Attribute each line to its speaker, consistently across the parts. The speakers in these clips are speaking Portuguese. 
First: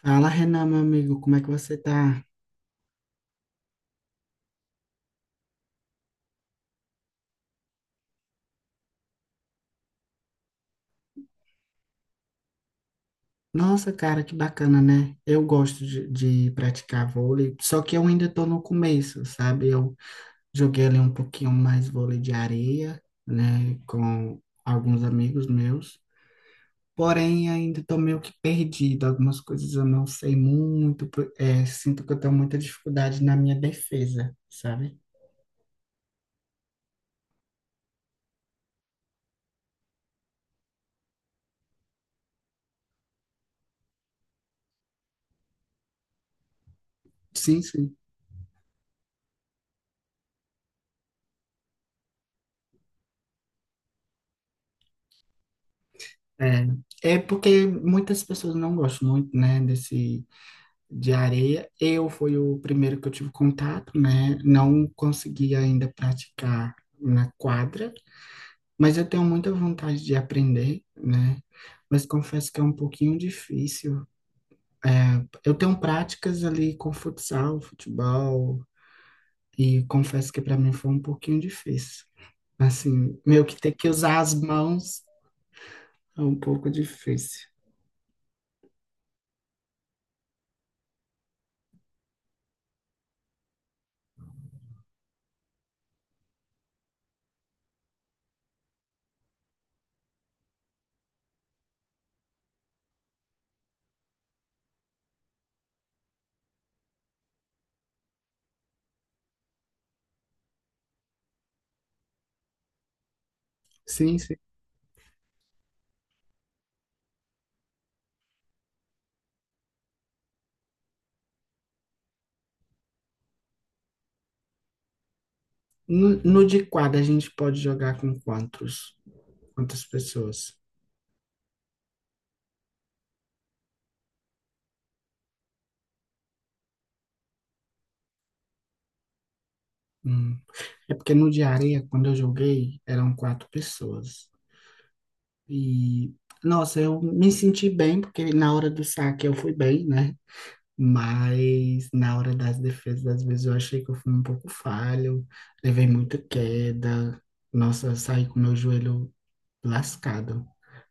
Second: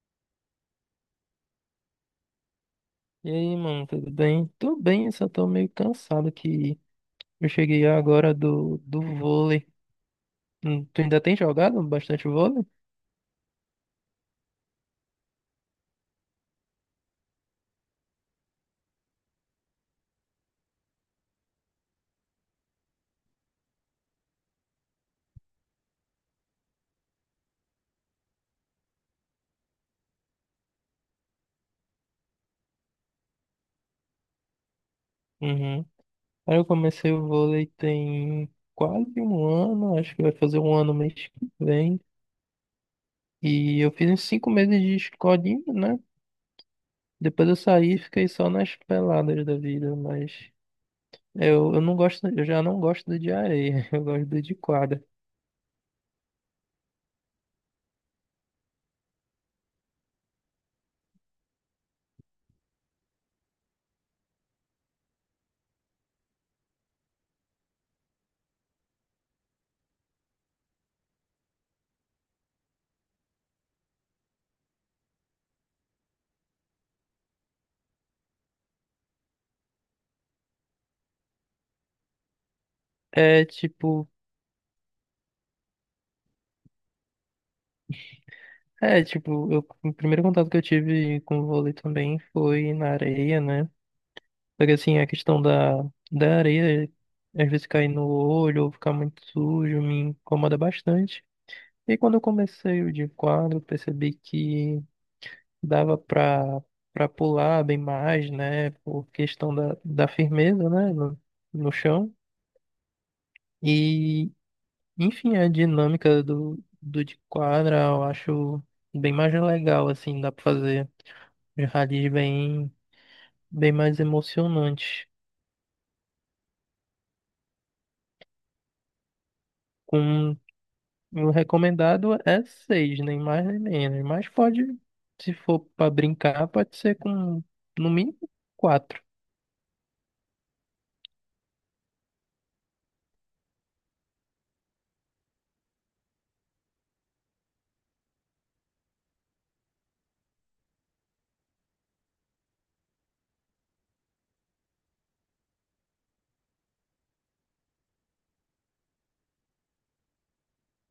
Speaker 1: Fala, Renan, meu amigo, como é que você tá?
Speaker 2: E aí, mano, tudo bem? Tô bem, eu só tô meio cansado que eu cheguei agora do vôlei. Tu ainda tem jogado bastante vôlei?
Speaker 1: Nossa, cara, que bacana, né? Eu gosto de praticar vôlei, só que eu ainda tô no começo, sabe? Eu joguei ali um pouquinho mais vôlei de areia, né, com alguns amigos meus, porém ainda tô meio que perdido, algumas coisas eu não sei muito, sinto que eu tenho muita dificuldade na minha defesa, sabe?
Speaker 2: Uhum. Aí eu comecei o vôlei tem quase um ano, acho que vai fazer um ano mês que vem. E eu fiz uns 5 meses de escolinha, né? Depois eu
Speaker 1: Sim,
Speaker 2: saí
Speaker 1: sim.
Speaker 2: e fiquei só nas peladas da vida, mas eu não gosto, eu já não gosto do de areia, eu gosto do de quadra.
Speaker 1: É porque muitas pessoas não gostam muito, né, desse de areia. Eu fui o primeiro que eu tive contato, né? Não consegui ainda praticar na quadra, mas eu tenho muita vontade de aprender, né? Mas confesso que é um pouquinho difícil. É, eu tenho práticas ali com futsal, futebol, e confesso que para mim foi um pouquinho difícil. Assim, meio
Speaker 2: É
Speaker 1: que ter que
Speaker 2: tipo,
Speaker 1: usar as mãos é um pouco difícil.
Speaker 2: É, tipo, o primeiro contato que eu tive com o vôlei também foi na areia, né? Porque assim, a questão da areia, às vezes cair no olho ou ficar muito sujo, me incomoda bastante. E quando eu comecei o de quadro, eu percebi que dava pra pular bem mais, né? Por questão da firmeza, né? No, no chão.
Speaker 1: Sim,
Speaker 2: E,
Speaker 1: sim.
Speaker 2: enfim, a dinâmica do de quadra eu acho bem mais legal, assim, dá pra fazer. Os Rallies bem mais emocionantes.
Speaker 1: No de quadra, a gente pode jogar com quantos? Quantas
Speaker 2: Com
Speaker 1: pessoas?
Speaker 2: o recomendado é seis, nem mais nem menos. Mas pode, se for para brincar, pode ser com no mínimo quatro.
Speaker 1: Hum. É porque no de areia, quando eu joguei, eram quatro pessoas. E, nossa, eu me senti bem, porque na hora do saque eu fui bem, né? Mas na hora das defesas, às vezes eu achei que eu fui um pouco falho, levei muita queda. Nossa, eu saí com meu joelho lascado,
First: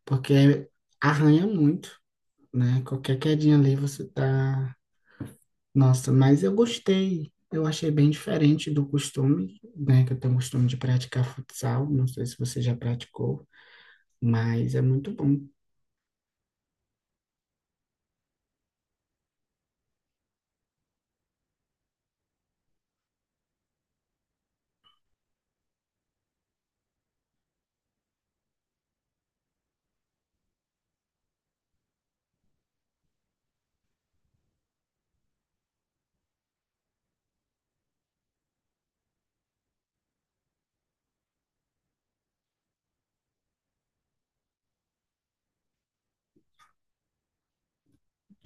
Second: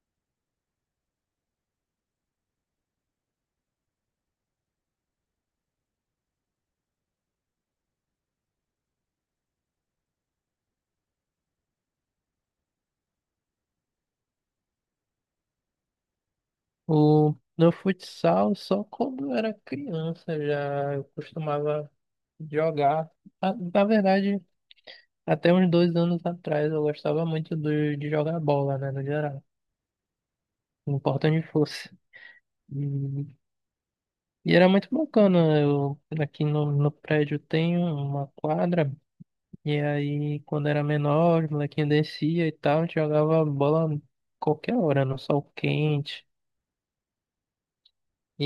Speaker 1: porque arranha muito, né? Qualquer quedinha ali você tá nossa, mas eu gostei. Eu achei bem diferente do costume, né? Que eu tenho o costume de praticar futsal. Não sei se você já praticou, mas é muito bom.
Speaker 2: No futsal, só quando eu era criança já eu costumava jogar. Ah, na verdade, até uns 2 anos atrás eu gostava muito de jogar bola, né, no geral. Não importa onde fosse. E era muito bacana. Aqui no prédio tem uma quadra, e aí quando era menor, os molequinhos descia e tal, a gente jogava bola qualquer hora, no sol quente.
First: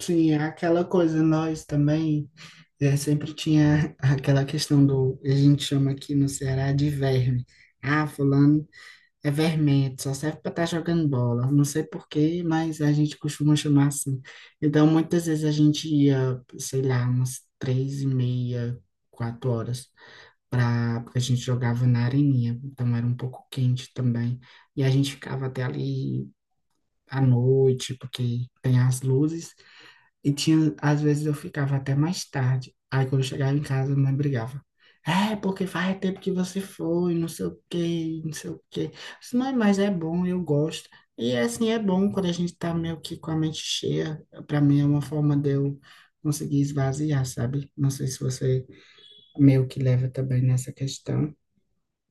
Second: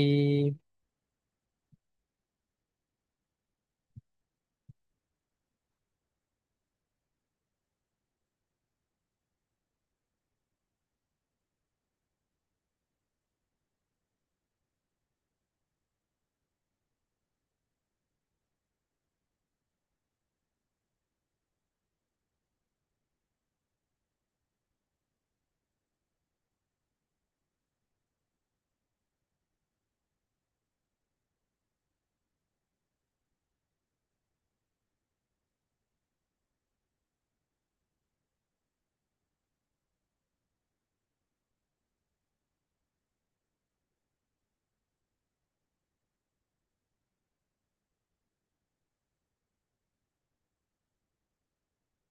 Speaker 1: Sim, é aquela coisa, nós também é, sempre tinha aquela questão do, a gente chama aqui no Ceará de verme. Ah, fulano é vermelho, só serve para estar jogando bola. Não sei por quê, mas a gente costuma chamar assim. Então, muitas vezes a gente ia, sei lá, umas três e meia, quatro horas pra, porque a gente jogava na areninha, então era um pouco quente também. E a gente ficava até ali à noite, porque tem as luzes, e tinha, às vezes eu ficava até mais tarde. Aí quando eu chegava em casa, a mãe brigava. É, porque faz tempo que você foi, não sei o quê, não sei o quê. Eu disse, mãe, mas é bom, eu gosto. E assim, é bom quando a gente tá meio que com a mente cheia. Pra mim é uma forma de eu conseguir esvaziar, sabe? Não sei se você meio que leva também nessa questão.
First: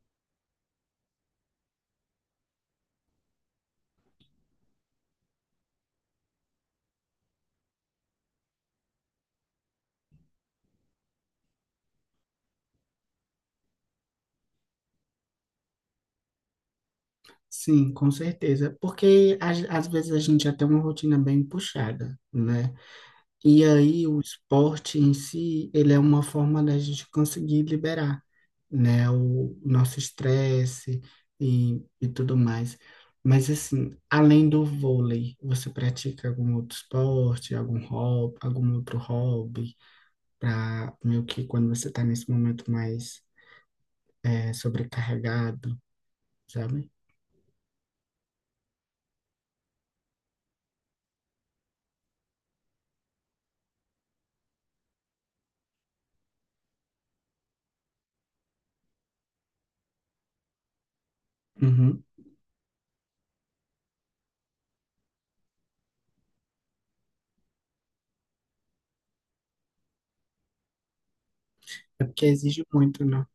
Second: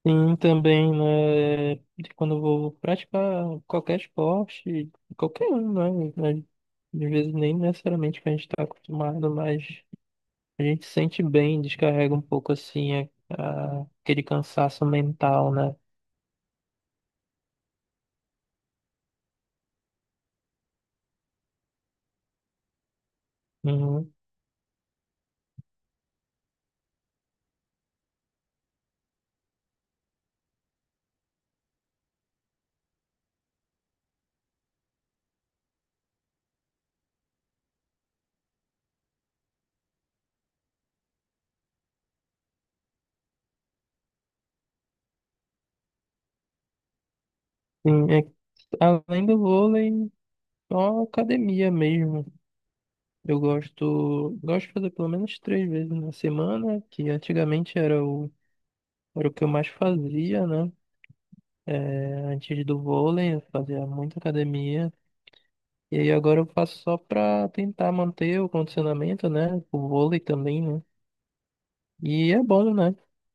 Speaker 2: sim, também, né, de quando eu vou praticar qualquer esporte, qualquer um, né, às vezes nem necessariamente que a gente está acostumado, mas a gente sente bem, descarrega um pouco assim a- aquele cansaço mental, né?
Speaker 1: Sim, com certeza. Porque às vezes a gente já tem uma rotina bem puxada, né? E aí
Speaker 2: Uhum.
Speaker 1: o esporte em si, ele é uma forma da gente conseguir liberar, né? O, nosso estresse e tudo mais. Mas assim, além do vôlei, você pratica algum outro esporte, algum hobby, algum outro hobby, para meio que quando você está nesse momento mais sobrecarregado, sabe?
Speaker 2: Sim, é, que além do vôlei, só academia mesmo. Eu gosto de fazer pelo menos três vezes na semana, que antigamente era o que eu mais fazia, né? É,
Speaker 1: Uhum.
Speaker 2: antes do vôlei, eu fazia muita academia. E aí agora eu faço só pra tentar manter o condicionamento, né? O vôlei também, né?
Speaker 1: É porque
Speaker 2: E é
Speaker 1: exige
Speaker 2: bom, né?
Speaker 1: muito, né?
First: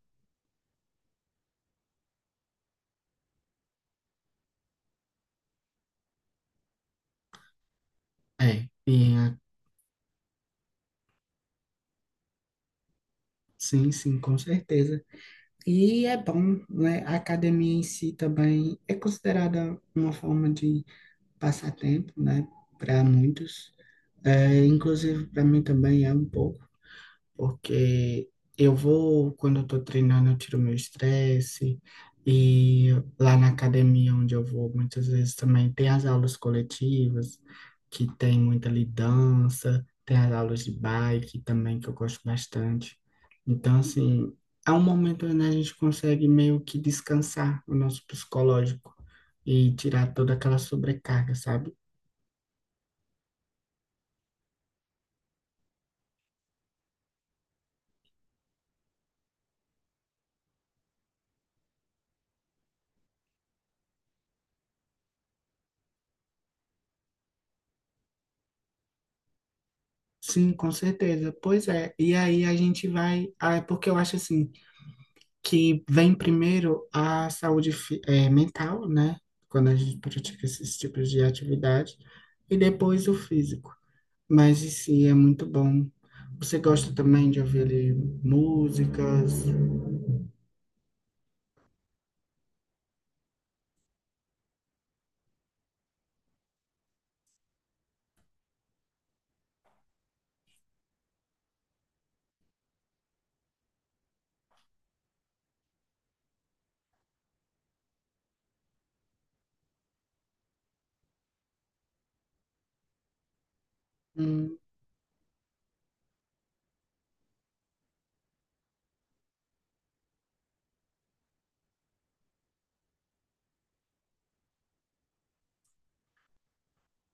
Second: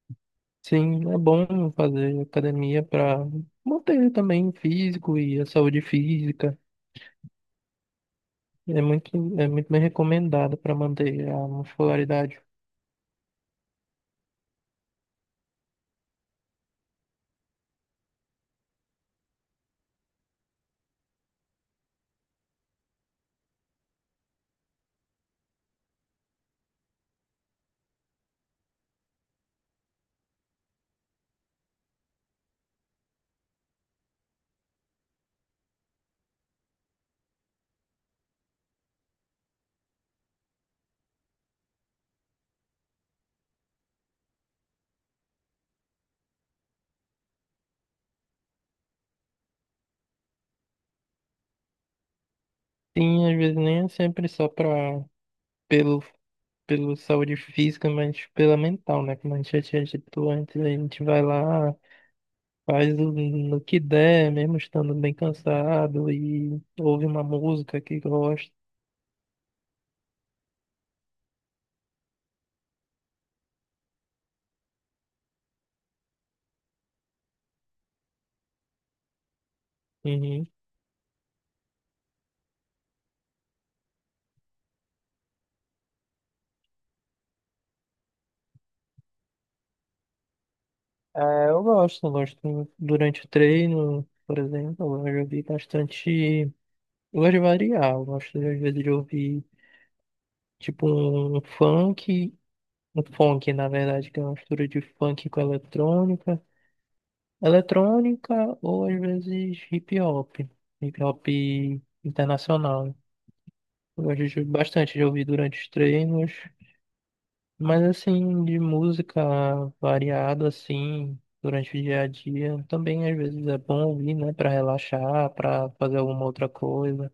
Speaker 2: Sim, é bom fazer academia pra manter também o físico e a saúde física.
Speaker 1: É,
Speaker 2: É muito,
Speaker 1: e a-
Speaker 2: é muito bem recomendado para manter a muscularidade.
Speaker 1: sim, sim, com certeza. E é bom, né? A academia em si também é considerada uma forma de passatempo, né? Para muitos. É, inclusive, para mim também é um pouco. Porque eu vou, quando eu tô treinando, eu tiro meu estresse. E lá na academia onde eu vou, muitas vezes também tem as aulas coletivas, que tem muita lidança, tem as aulas de bike também, que eu gosto bastante. Então, assim, é um momento onde a gente consegue meio que descansar o nosso psicológico e tirar toda aquela sobrecarga, sabe?
Speaker 2: Sim, às vezes nem é sempre só pelo, pelo saúde física, mas pela mental, né? Como a gente já tinha dito antes, a gente vai lá, faz no que der, mesmo estando bem cansado, e ouve uma música que gosta.
Speaker 1: Sim, com certeza. Pois é. E aí a gente vai. Ah, é porque eu acho assim. Que vem primeiro a saúde mental, né? Quando a gente
Speaker 2: Uhum.
Speaker 1: pratica esses tipos de atividade, e depois o físico. Mas em si é muito bom. Você gosta também de ouvir ali, músicas?
Speaker 2: É, eu gosto durante o treino, por exemplo, eu gosto de ouvir bastante. Eu gosto de variar, eu gosto às vezes de ouvir tipo um funk. Um funk, na verdade, que é uma mistura de funk com eletrônica. Eletrônica ou às vezes hip hop. Hip hop internacional. Eu gosto
Speaker 1: Hum,
Speaker 2: bastante de ouvir durante os treinos. Mas assim, de música variada, assim, durante o dia a dia. Também às vezes é bom ouvir, né? Pra relaxar, pra fazer alguma outra coisa.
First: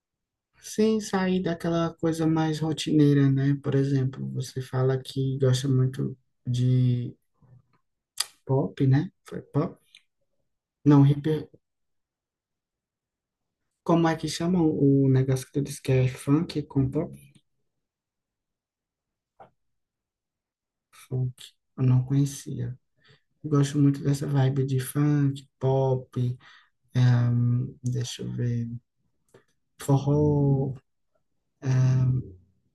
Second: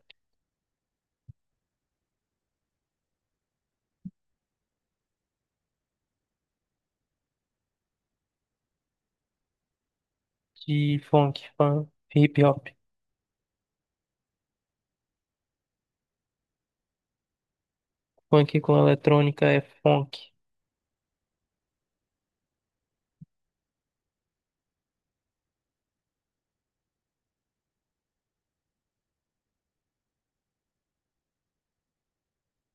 Speaker 1: Sem sair daquela coisa mais rotineira, né? Por exemplo, você fala que gosta muito de pop, né? Foi pop?
Speaker 2: De
Speaker 1: Não,
Speaker 2: funk,
Speaker 1: hip.
Speaker 2: funk, hip hop.
Speaker 1: Como é que chama o negócio que tu disse que é funk com pop?
Speaker 2: Funk com eletrônica é funk.
Speaker 1: Funk. Eu não conhecia. Eu gosto muito dessa vibe de funk, pop, deixa eu ver, forró,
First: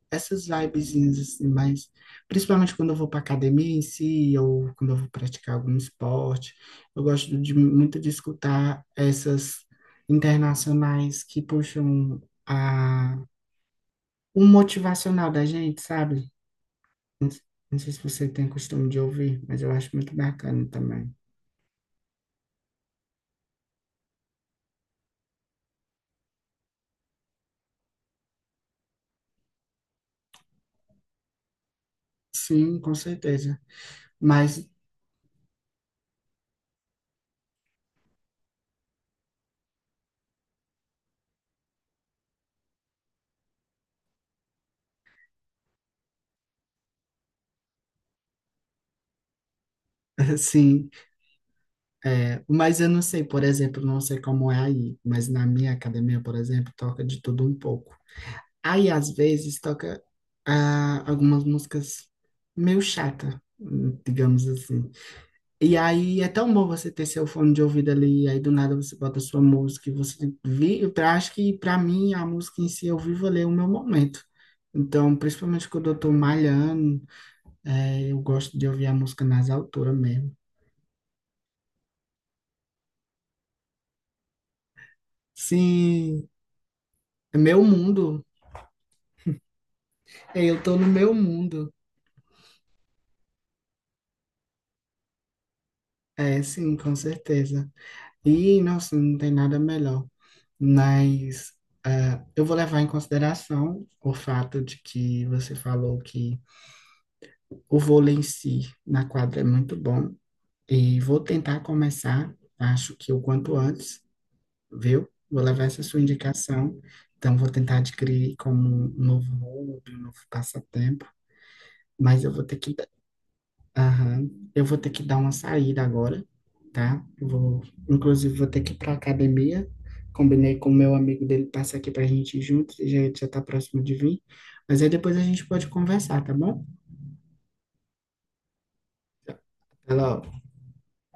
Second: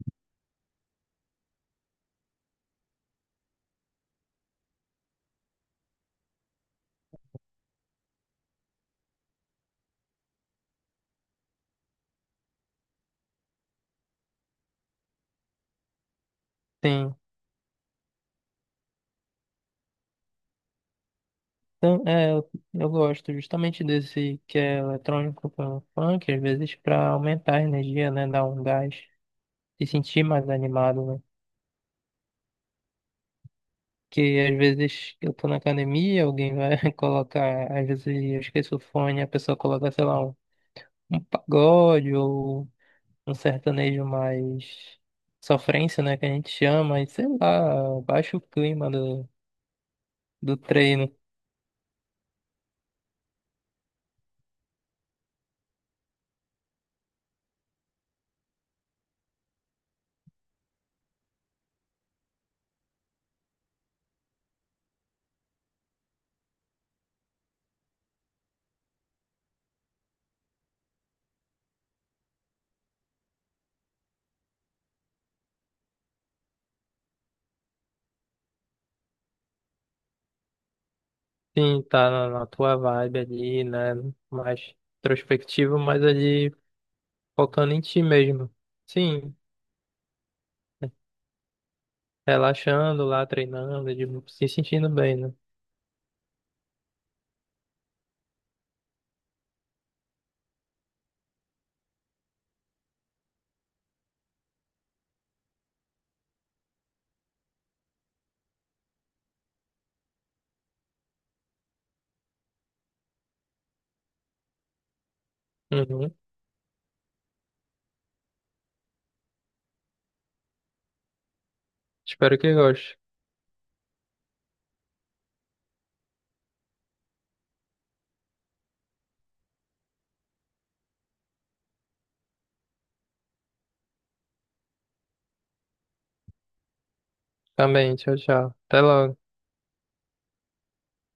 Speaker 1: essas vibezinhas assim, mas principalmente quando eu vou para academia em si, ou quando eu vou praticar algum esporte, eu gosto de, muito de escutar essas internacionais que puxam a, o motivacional da gente, sabe?
Speaker 2: Sim.
Speaker 1: Não, não sei se você tem costume de ouvir, mas eu acho muito bacana também.
Speaker 2: Então, eu gosto justamente desse que é eletrônico pelo funk, às vezes para aumentar a energia, né? Dar um gás e sentir mais animado, né?
Speaker 1: Sim, com certeza.
Speaker 2: Que às
Speaker 1: Mas,
Speaker 2: vezes eu tô na academia, alguém vai colocar, às vezes eu esqueço o fone, a pessoa coloca, sei lá, um pagode ou um sertanejo mais sofrência, né? Que a gente chama, e sei lá, baixa o clima do, do
Speaker 1: assim,
Speaker 2: treino.
Speaker 1: é, mas eu não sei, por exemplo, não sei como é aí, mas na minha academia, por exemplo, toca de tudo um pouco. Aí, às vezes, toca ah, algumas músicas meio chata, digamos assim. E aí é tão bom você ter seu fone de ouvido ali, aí do nada você bota sua música e você vive. Eu acho que, para mim, a música em si, eu vivo ali o meu momento. Então, principalmente quando eu tô malhando, é, eu gosto de ouvir a música nas alturas mesmo.
Speaker 2: Sim, tá na tua vibe ali, né? Mais introspectivo, mas
Speaker 1: Sim,
Speaker 2: ali
Speaker 1: é meu
Speaker 2: focando em ti
Speaker 1: mundo.
Speaker 2: mesmo. Sim,
Speaker 1: É, eu tô no meu mundo.
Speaker 2: relaxando lá, treinando, se sentindo bem, né?
Speaker 1: É, sim, com certeza. E, nossa, não tem nada melhor. Mas eu vou levar em consideração o fato de que você falou que o vôlei em si na quadra é muito bom. E vou tentar começar, acho que o quanto antes, viu? Vou levar essa sua
Speaker 2: Uhum.
Speaker 1: indicação. Então, vou tentar adquirir como um novo hobby, um novo passatempo. Mas eu
Speaker 2: Espero
Speaker 1: vou
Speaker 2: que
Speaker 1: ter que...
Speaker 2: goste.
Speaker 1: Aham. Eu vou ter que dar uma saída agora, tá? Eu vou, inclusive, vou ter que ir para academia. Combinei com o meu amigo dele passar aqui para a gente ir junto, já já tá próximo de vir. Mas aí depois a gente pode conversar, tá bom?
Speaker 2: Também, tchau, tchau. Até logo.
Speaker 1: Até logo.